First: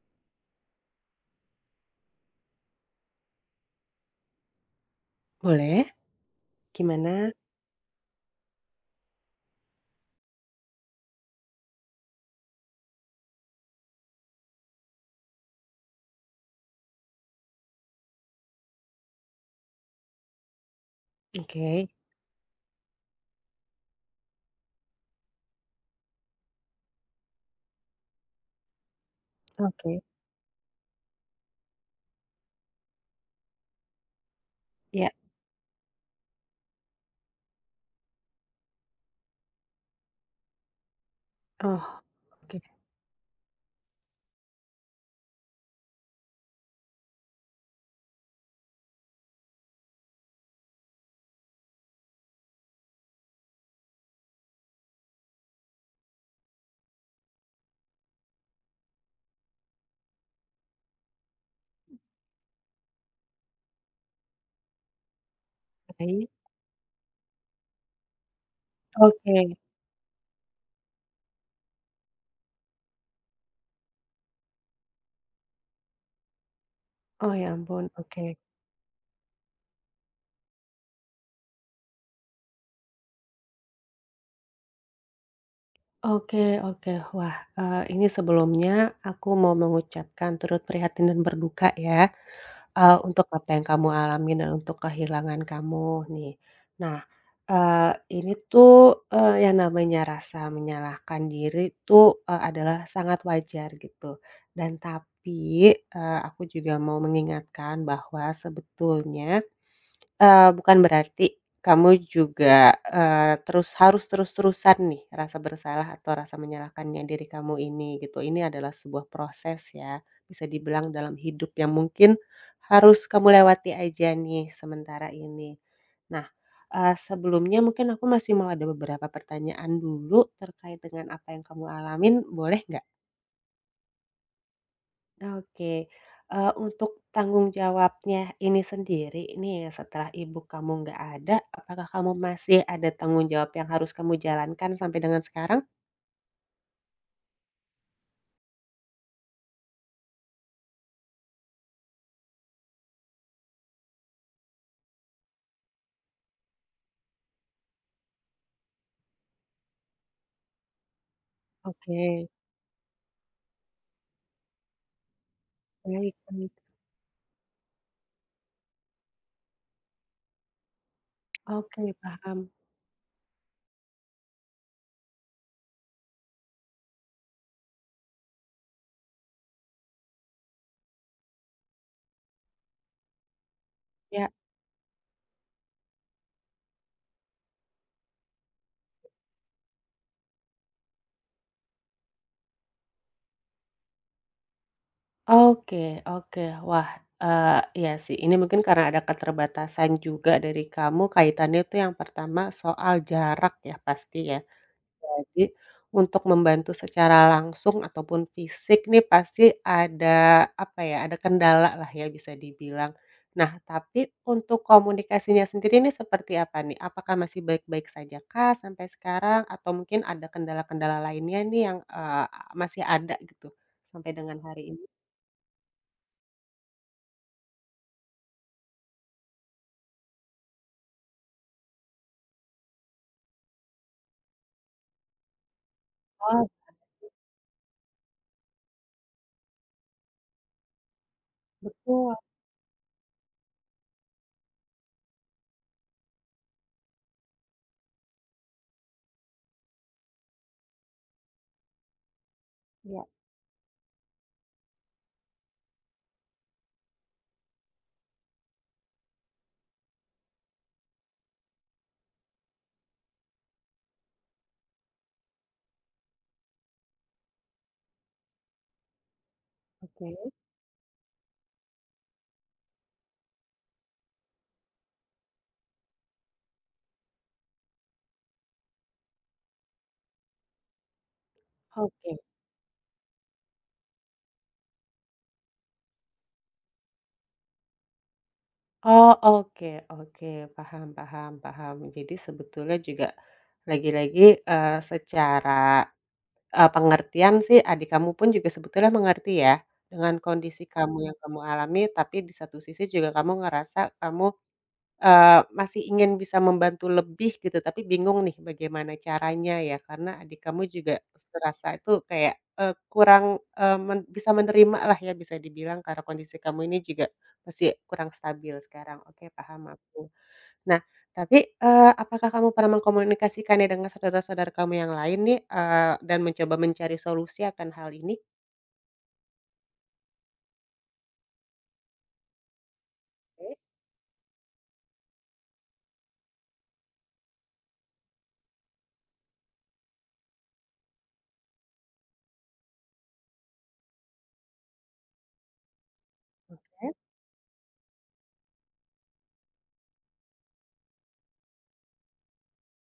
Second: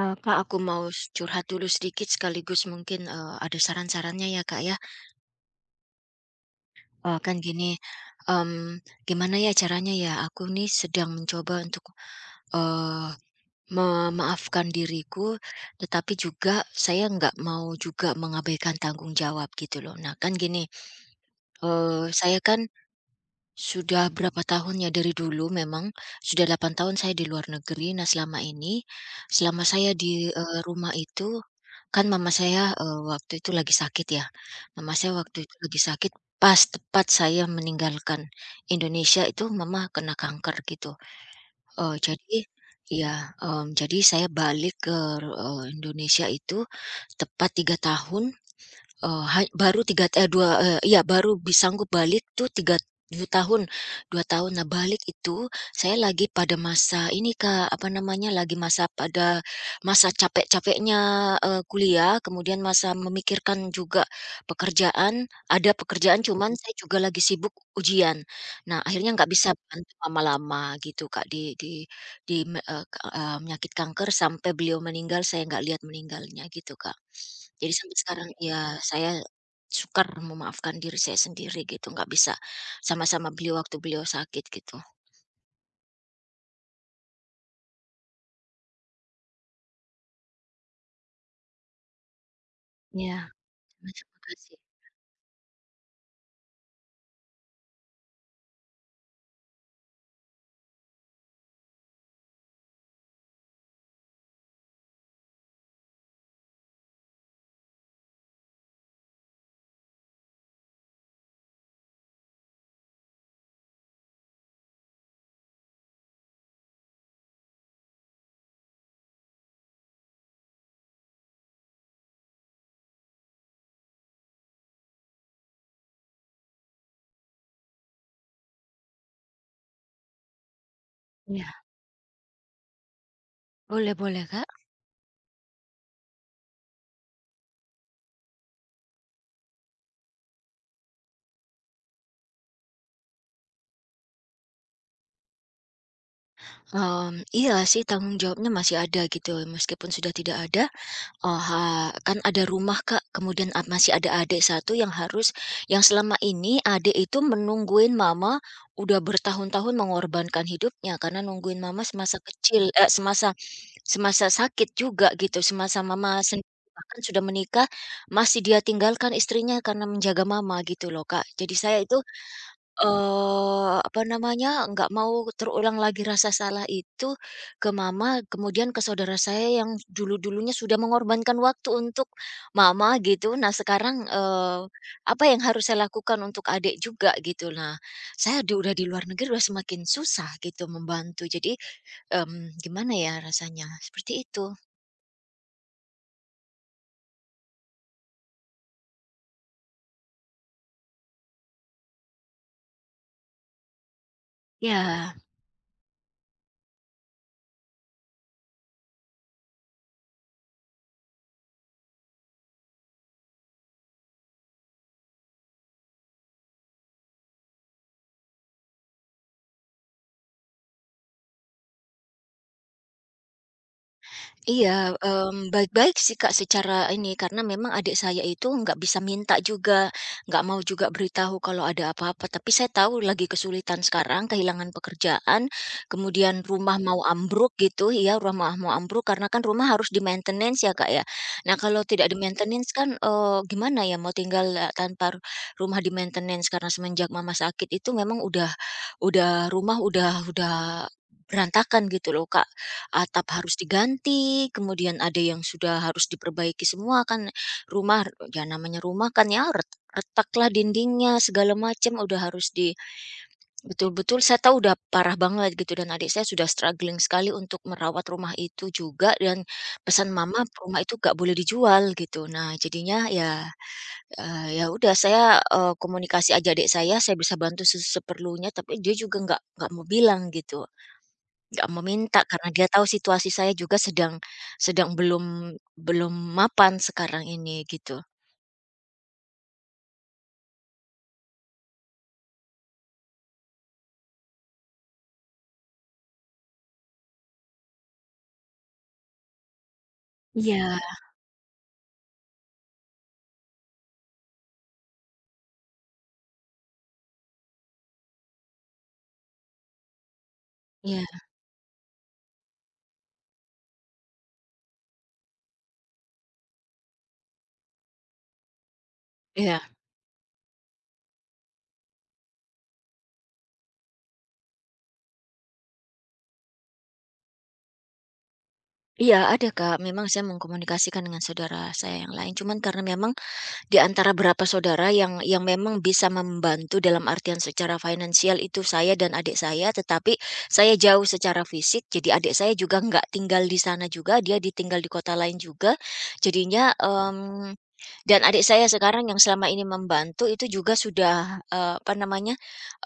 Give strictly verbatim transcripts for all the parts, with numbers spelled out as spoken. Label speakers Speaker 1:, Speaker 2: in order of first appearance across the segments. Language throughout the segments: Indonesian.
Speaker 1: Eee, Kak, aku mau s curhat dulu sedikit sekaligus mungkin, eee, ada saran-sarannya ya, Kak, ya.
Speaker 2: Boleh.
Speaker 1: Eee,
Speaker 2: Gimana?
Speaker 1: kan gini, mmm, gimana ya caranya ya, aku nih sedang mencoba untuk, eee, memaafkan diriku, tetapi juga saya nggak mau juga mengabaikan tanggung jawab gitu loh. Nah, kan gini,
Speaker 2: Oke.
Speaker 1: eee, saya kan sudah berapa tahun ya dari dulu memang, sudah delapan tahun saya di luar negeri. Nah selama ini, selama saya
Speaker 2: Oke,
Speaker 1: di, eee, rumah itu, kan mama saya, eee, waktu itu lagi sakit ya, mama
Speaker 2: ya.
Speaker 1: saya waktu itu lagi sakit pas tepat saya meninggalkan Indonesia itu mama kena kanker gitu. Eee,
Speaker 2: Oh,
Speaker 1: jadi
Speaker 2: oke,
Speaker 1: ya mmm, jadi saya balik ke, eee, Indonesia itu tepat tiga tahun. Eee, ha baru tiga eh dua eee, Iya baru bisa sanggup balik tuh tiga dua tahun dua tahun. Nah balik itu, saya lagi pada masa ini Kak, apa namanya, lagi masa pada masa capek-capeknya, eee, kuliah, kemudian masa memikirkan juga pekerjaan, ada pekerjaan
Speaker 2: baik.
Speaker 1: cuman mhm, saya juga lagi sibuk ujian. Nah akhirnya nggak
Speaker 2: Oke.
Speaker 1: bisa bantu lama-lama gitu Kak, di di di me eee, ka eee, penyakit kanker sampai beliau meninggal saya nggak lihat meninggalnya gitu, Kak.
Speaker 2: Oh, ya
Speaker 1: Jadi
Speaker 2: ampun,
Speaker 1: sampai sekarang
Speaker 2: oke.
Speaker 1: ya saya sukar memaafkan diri saya sendiri gitu, nggak bisa sama-sama beliau waktu beliau sakit gitu.
Speaker 2: Oke, oke. Wah, eee, ini sebelumnya aku mau mengucapkan turut prihatin dan berduka ya, eee,
Speaker 1: Iya.
Speaker 2: untuk apa yang kamu
Speaker 1: Terima
Speaker 2: alami dan
Speaker 1: kasih.
Speaker 2: untuk kehilangan kamu nih. Nah, eee, ini tuh, eee, yang namanya rasa menyalahkan diri tuh, eee, adalah sangat wajar gitu dan tapi, eee, aku juga mau mengingatkan bahwa sebetulnya Eee, bukan berarti kamu juga, eee, terus harus terus-terusan nih rasa bersalah atau rasa menyalahkannya diri kamu ini gitu. Ini adalah sebuah proses ya, bisa dibilang dalam hidup yang mungkin harus kamu lewati aja nih sementara ini. Nah, eee, sebelumnya mungkin aku masih mau ada beberapa pertanyaan dulu terkait dengan apa yang
Speaker 1: Iya,
Speaker 2: kamu alamin, boleh nggak?
Speaker 1: boleh boleh, Kak.
Speaker 2: Oke, eee, untuk tanggung jawabnya ini sendiri nih setelah ibu kamu nggak ada, apakah kamu masih ada tanggung jawab yang harus kamu jalankan sampai dengan sekarang?
Speaker 1: Mmm, iya sih tanggung jawabnya masih ada gitu, meskipun sudah tidak ada. Oh, ha kan ada rumah, Kak, kemudian ad masih ada adik satu yang harus, yang selama ini adik itu menungguin mama, udah bertahun-tahun mengorbankan hidupnya karena nungguin mama
Speaker 2: Oke,
Speaker 1: semasa kecil, eee, semasa semasa sakit juga gitu, semasa
Speaker 2: baik,
Speaker 1: mama sendiri
Speaker 2: baik.
Speaker 1: bahkan sudah menikah, masih dia tinggalkan istrinya karena menjaga mama gitu loh, Kak. Jadi saya
Speaker 2: Oke,
Speaker 1: itu,
Speaker 2: paham.
Speaker 1: Eee, apa namanya, nggak mau terulang lagi rasa salah itu ke mama, kemudian ke saudara saya yang dulu-dulunya sudah mengorbankan waktu untuk mama gitu. Nah sekarang,
Speaker 2: Ya,
Speaker 1: eee, apa yang harus saya lakukan untuk adik juga gitu. Nah, saya di udah di luar negeri udah semakin susah gitu membantu. Jadi, mmm, gimana ya rasanya, seperti itu.
Speaker 2: oke, oke. Wah, eee, iya sih, ini mungkin karena ada keterbatasan juga dari kamu kaitannya itu yang pertama soal jarak ya pasti ya.
Speaker 1: Ya.
Speaker 2: Jadi, untuk membantu secara langsung ataupun fisik nih pasti ada, apa ya, ada kendala lah ya bisa dibilang. Nah, tapi untuk komunikasinya sendiri ini seperti apa nih? Apakah masih baik-baik saja kah sampai sekarang? Atau mungkin ada kendala-kendala lainnya nih yang, eee, masih ada gitu sampai dengan hari ini?
Speaker 1: Iya, mmm, baik-baik sih, Kak, secara ini, karena memang adik saya itu nggak bisa minta juga, nggak mau juga beritahu kalau ada apa-apa. Tapi saya tahu lagi kesulitan sekarang, kehilangan pekerjaan, kemudian
Speaker 2: Oh,
Speaker 1: rumah mau ambruk gitu ya, rumah mau ambruk karena kan rumah harus di-maintenance ya, Kak, ya. Nah, kalau tidak
Speaker 2: betul.
Speaker 1: di-maintenance kan, eee, gimana ya mau tinggal, eee, tanpa ru- rumah di-maintenance karena semenjak mama sakit itu memang udah udah rumah udah udah berantakan gitu loh, Kak,
Speaker 2: Ya,
Speaker 1: atap harus diganti, kemudian ada yang sudah harus diperbaiki semua kan rumah, ya namanya rumah kan ya ret- retaklah dindingnya segala macam udah harus di, betul-betul saya tahu udah parah banget gitu dan adik saya sudah struggling sekali untuk merawat rumah itu juga dan pesan
Speaker 2: oke.
Speaker 1: mama rumah itu gak boleh dijual gitu. Nah, jadinya ya, eh, ya udah saya eh, komunikasi aja adik saya, saya bisa bantu se- seperlunya tapi dia juga nggak nggak mau bilang gitu. Nggak meminta
Speaker 2: Oke.
Speaker 1: karena dia tahu situasi saya juga sedang sedang belum belum mapan sekarang ini gitu.
Speaker 2: Oh, oke, oke, paham, paham, paham. Jadi sebetulnya juga lagi-lagi, eee, secara Eee, pengertian sih adik kamu pun juga sebetulnya mengerti ya, dengan kondisi
Speaker 1: Iya.
Speaker 2: kamu yang kamu alami, tapi di satu sisi juga kamu ngerasa kamu, eee, masih ingin bisa membantu lebih gitu, tapi bingung nih bagaimana caranya ya, karena adik kamu juga
Speaker 1: Iya,
Speaker 2: serasa itu kayak, eee, kurang, eee, men bisa menerima lah ya bisa dibilang karena kondisi kamu ini juga masih kurang stabil sekarang. Oke,
Speaker 1: iya.
Speaker 2: paham aku. Nah, tapi, eee, apakah kamu pernah mengkomunikasikannya dengan saudara-saudara kamu yang lain nih, eee, dan mencoba mencari solusi akan hal ini?
Speaker 1: Iya ada Kak, memang saya mengkomunikasikan dengan saudara saya yang lain, cuman karena memang
Speaker 2: Oke.
Speaker 1: di antara berapa saudara yang yang memang bisa membantu dalam artian secara finansial itu saya dan adik saya, tetapi saya jauh secara fisik. Jadi adik saya juga nggak tinggal di sana juga, dia ditinggal di kota lain juga. Jadinya, mmm, dan adik saya sekarang yang selama ini membantu itu juga sudah, eee, apa namanya,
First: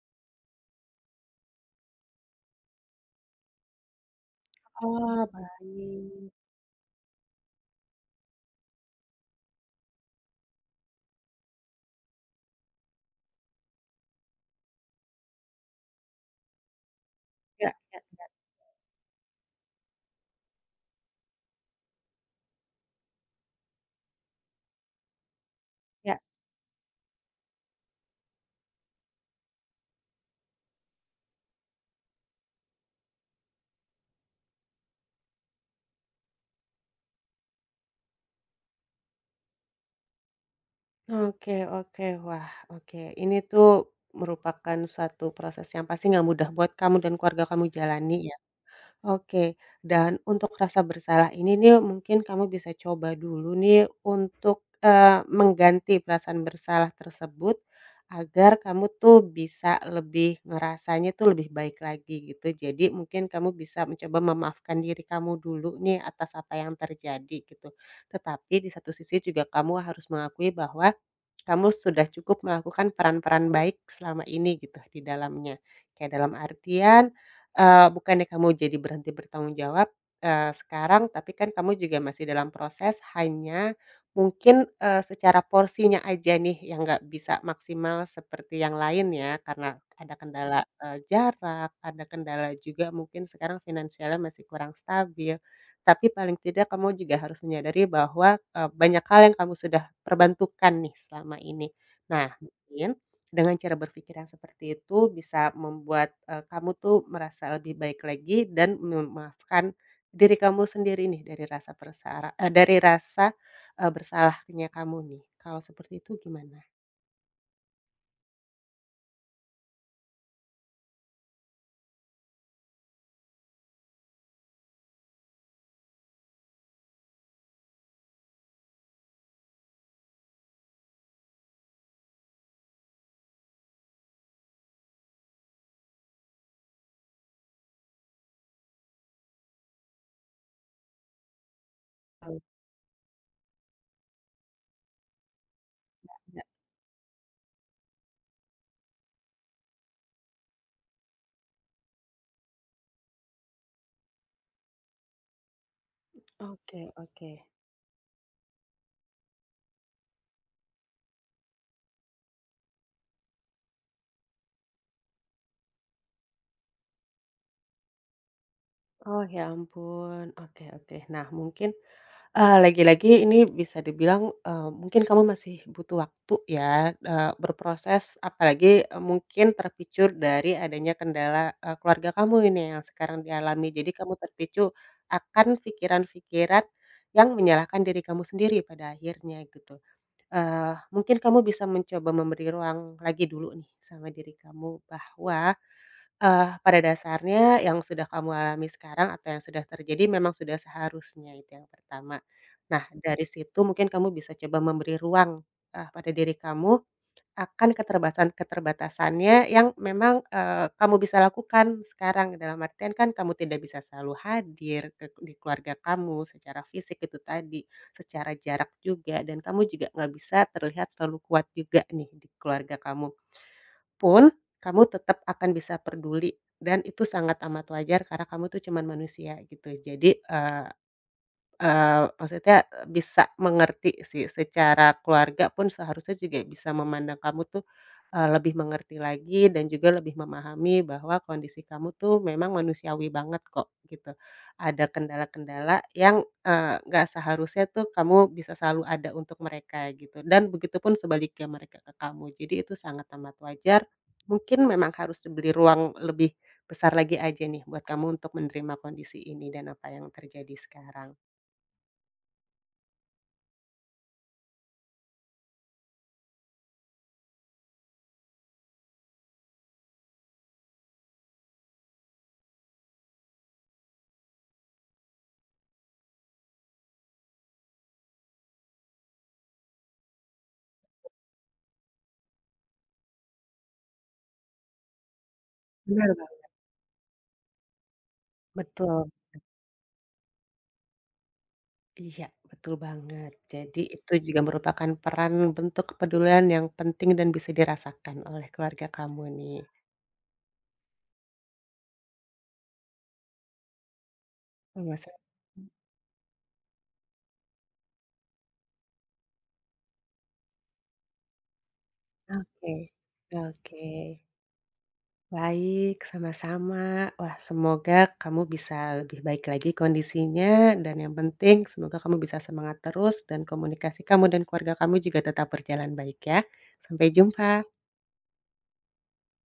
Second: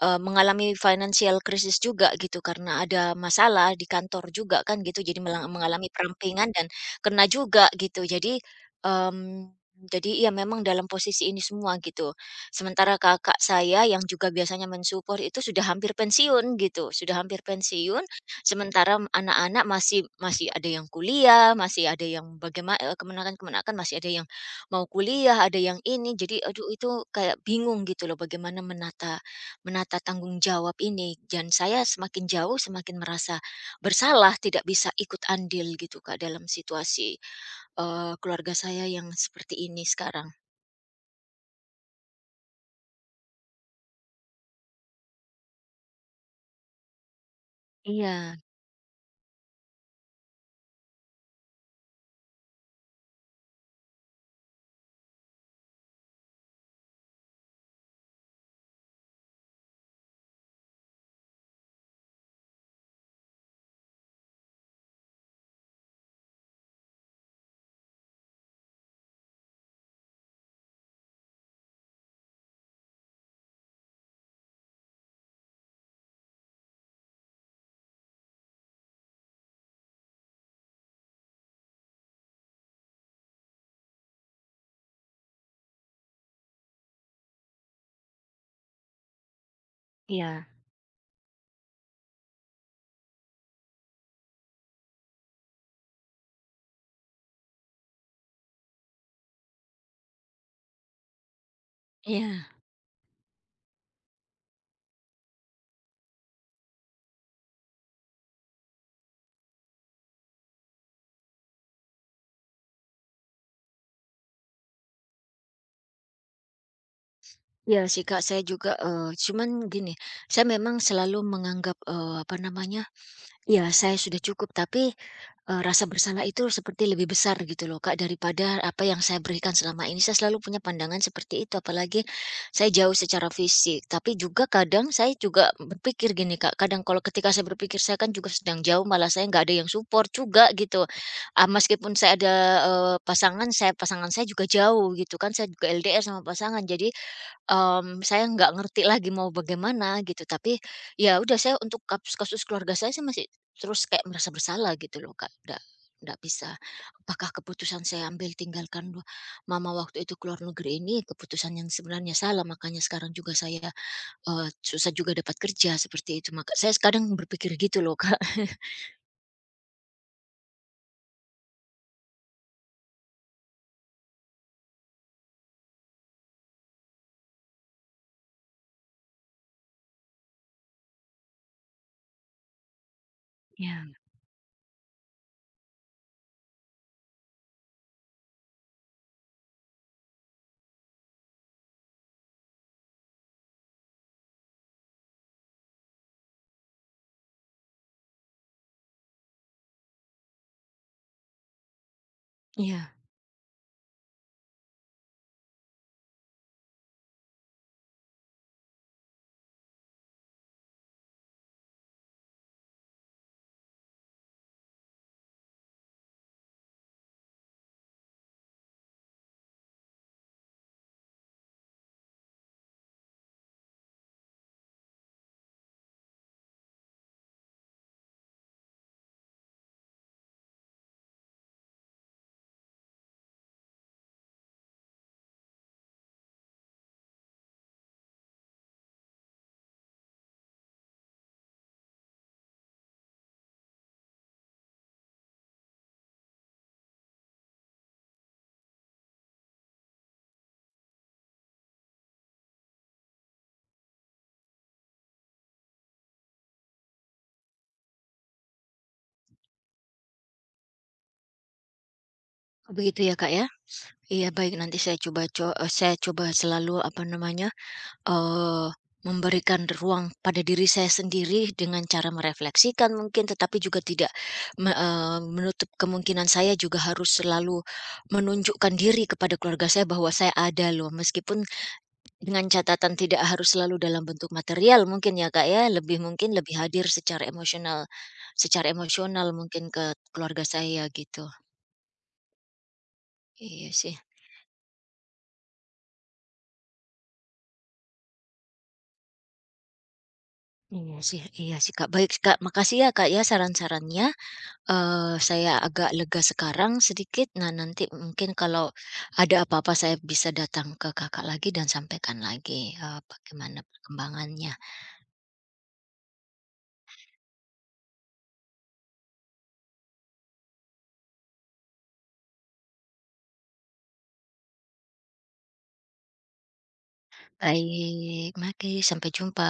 Speaker 1: eee, mengalami financial crisis juga gitu karena ada masalah di kantor juga kan gitu, jadi
Speaker 2: Oh,
Speaker 1: mela mengalami
Speaker 2: baik.
Speaker 1: perampingan dan kena juga gitu. Jadi, mmm jadi ya memang dalam posisi ini semua gitu. Sementara kakak saya yang juga biasanya mensupport itu sudah hampir pensiun gitu, sudah hampir
Speaker 2: Ya,
Speaker 1: pensiun.
Speaker 2: ya,
Speaker 1: Sementara m- anak-anak masih masih ada yang kuliah, masih ada yang bagaimana kemenakan-kemenakan masih ada yang mau kuliah, ada yang ini.
Speaker 2: ya.
Speaker 1: Jadi aduh itu kayak bingung gitu loh bagaimana menata menata tanggung jawab ini. Dan saya semakin jauh semakin merasa bersalah tidak bisa ikut andil gitu Kak dalam situasi, Eee, keluarga saya yang seperti ini sekarang.
Speaker 2: Oke, oke. Wah, oke. Ini tuh merupakan suatu proses yang pasti nggak mudah buat kamu dan keluarga kamu jalani
Speaker 1: Iya,
Speaker 2: ya. Oke, dan untuk rasa bersalah ini nih mungkin kamu bisa coba dulu nih untuk, eee, mengganti perasaan bersalah tersebut, agar kamu tuh bisa lebih ngerasanya tuh lebih baik lagi gitu. Jadi mungkin kamu bisa mencoba memaafkan diri kamu dulu nih atas apa yang terjadi gitu. Tetapi di satu sisi juga kamu harus mengakui bahwa kamu sudah cukup melakukan peran-peran baik selama ini gitu di dalamnya. Kayak dalam artian eee, bukannya kamu jadi berhenti bertanggung jawab, eee, sekarang, tapi kan kamu juga masih dalam proses, hanya mungkin, eee, secara porsinya aja nih yang nggak bisa maksimal seperti yang lain ya, karena ada
Speaker 1: iya.
Speaker 2: kendala, eee, jarak, ada kendala juga mungkin sekarang finansialnya masih kurang stabil. Tapi paling tidak kamu juga harus menyadari bahwa, eee, banyak hal yang kamu sudah perbantukan nih selama ini. Nah,
Speaker 1: Iya,
Speaker 2: mungkin dengan cara berpikir yang seperti itu bisa membuat, eee, kamu tuh merasa lebih baik lagi dan memaafkan diri kamu sendiri nih dari rasa persara eee, dari rasa, eee, bersalahnya kamu nih. Kalau seperti itu gimana?
Speaker 1: iya sih, Kak, saya juga, eee, cuman gini, saya memang selalu menganggap, eee, apa namanya, ya saya sudah cukup, tapi Eee, rasa bersalah itu seperti lebih besar gitu loh Kak, daripada apa yang saya berikan selama ini. Saya selalu punya pandangan seperti itu, apalagi saya jauh secara fisik. Tapi juga kadang saya juga berpikir gini Kak, kadang kalau ketika saya berpikir saya kan juga sedang jauh, malah saya nggak ada yang support juga gitu. Ah, meskipun saya ada,
Speaker 2: Kalau
Speaker 1: eee, pasangan saya pasangan saya juga jauh gitu kan, saya juga el de er sama
Speaker 2: enggak.
Speaker 1: pasangan. Jadi Mmm, saya nggak ngerti lagi mau bagaimana gitu, tapi ya udah saya untuk kasus kasus keluarga saya sih masih terus kayak merasa bersalah gitu loh, Kak. Nggak ndak bisa.
Speaker 2: Oke,
Speaker 1: Apakah
Speaker 2: oke.
Speaker 1: keputusan saya ambil tinggalkan dua mama waktu itu keluar negeri ini keputusan yang sebenarnya salah, makanya sekarang juga saya, eee, susah juga dapat kerja seperti itu. Maka saya kadang berpikir gitu loh, Kak.
Speaker 2: Oh, ya ampun, oke, oke. Nah mungkin Eee, lagi-lagi ini bisa dibilang, eee, mungkin kamu masih butuh waktu ya, eee, berproses apalagi, eee, mungkin terpicu dari adanya kendala, eee, keluarga kamu ini yang sekarang dialami. Jadi
Speaker 1: Iya.
Speaker 2: kamu terpicu akan pikiran-pikiran yang menyalahkan diri kamu sendiri pada akhirnya gitu. Eee, mungkin kamu bisa mencoba memberi ruang lagi dulu nih sama diri kamu bahwa Eee, pada dasarnya yang sudah kamu alami sekarang atau yang sudah terjadi memang sudah seharusnya, itu yang pertama. Nah,
Speaker 1: Iya.
Speaker 2: dari situ mungkin kamu bisa coba memberi ruang, eee, pada diri kamu akan keterbatasan-keterbatasannya yang memang, eee, kamu bisa lakukan sekarang. Dalam artian kan kamu tidak bisa selalu hadir ke di keluarga kamu secara fisik itu tadi, secara jarak juga, dan kamu juga nggak bisa terlihat selalu kuat juga nih di keluarga kamu pun, kamu tetap akan bisa peduli dan itu sangat amat wajar karena kamu tuh cuman manusia gitu. Jadi, eee Eee, maksudnya bisa mengerti sih, secara keluarga pun seharusnya juga bisa memandang kamu tuh, eee, lebih mengerti lagi dan juga lebih memahami bahwa kondisi kamu tuh memang manusiawi banget kok, gitu. Ada kendala-kendala yang, eee, nggak seharusnya tuh kamu bisa selalu ada untuk mereka gitu, dan begitupun sebaliknya mereka ke kamu. Jadi itu sangat amat wajar, mungkin memang harus diberi ruang lebih besar lagi aja nih buat kamu untuk menerima kondisi ini dan apa yang terjadi sekarang.
Speaker 1: Begitu ya, Kak, ya? Iya baik nanti saya coba co eee, saya coba selalu apa namanya, Eee, memberikan ruang pada diri saya sendiri dengan cara merefleksikan mungkin, tetapi juga tidak me eee, menutup kemungkinan saya juga harus selalu menunjukkan diri kepada keluarga saya bahwa saya ada loh, meskipun dengan catatan tidak harus selalu dalam bentuk material mungkin ya, Kak, ya, lebih
Speaker 2: Benar
Speaker 1: mungkin
Speaker 2: Kak.
Speaker 1: lebih hadir secara emosional, secara
Speaker 2: Betul,
Speaker 1: emosional mungkin ke keluarga saya gitu.
Speaker 2: iya, betul banget.
Speaker 1: Iya
Speaker 2: Jadi
Speaker 1: sih
Speaker 2: itu juga merupakan peran bentuk kepedulian yang penting dan bisa dirasakan oleh keluarga kamu nih.
Speaker 1: iya sih iya sih, Kak. Baik, Kak, makasih ya, Kak, ya saran-sarannya.
Speaker 2: Oh, masa.
Speaker 1: Eee, saya agak lega sekarang sedikit. Nah, nanti mungkin kalau ada apa-apa saya bisa datang ke Kakak lagi dan sampaikan lagi,
Speaker 2: Oke,
Speaker 1: eee, bagaimana
Speaker 2: oke.
Speaker 1: perkembangannya.
Speaker 2: Baik, sama-sama. Wah, semoga kamu bisa lebih baik lagi kondisinya dan yang penting semoga kamu bisa semangat terus dan komunikasi kamu dan keluarga kamu juga tetap berjalan baik ya. Sampai jumpa.
Speaker 1: Baik, mari sampai jumpa.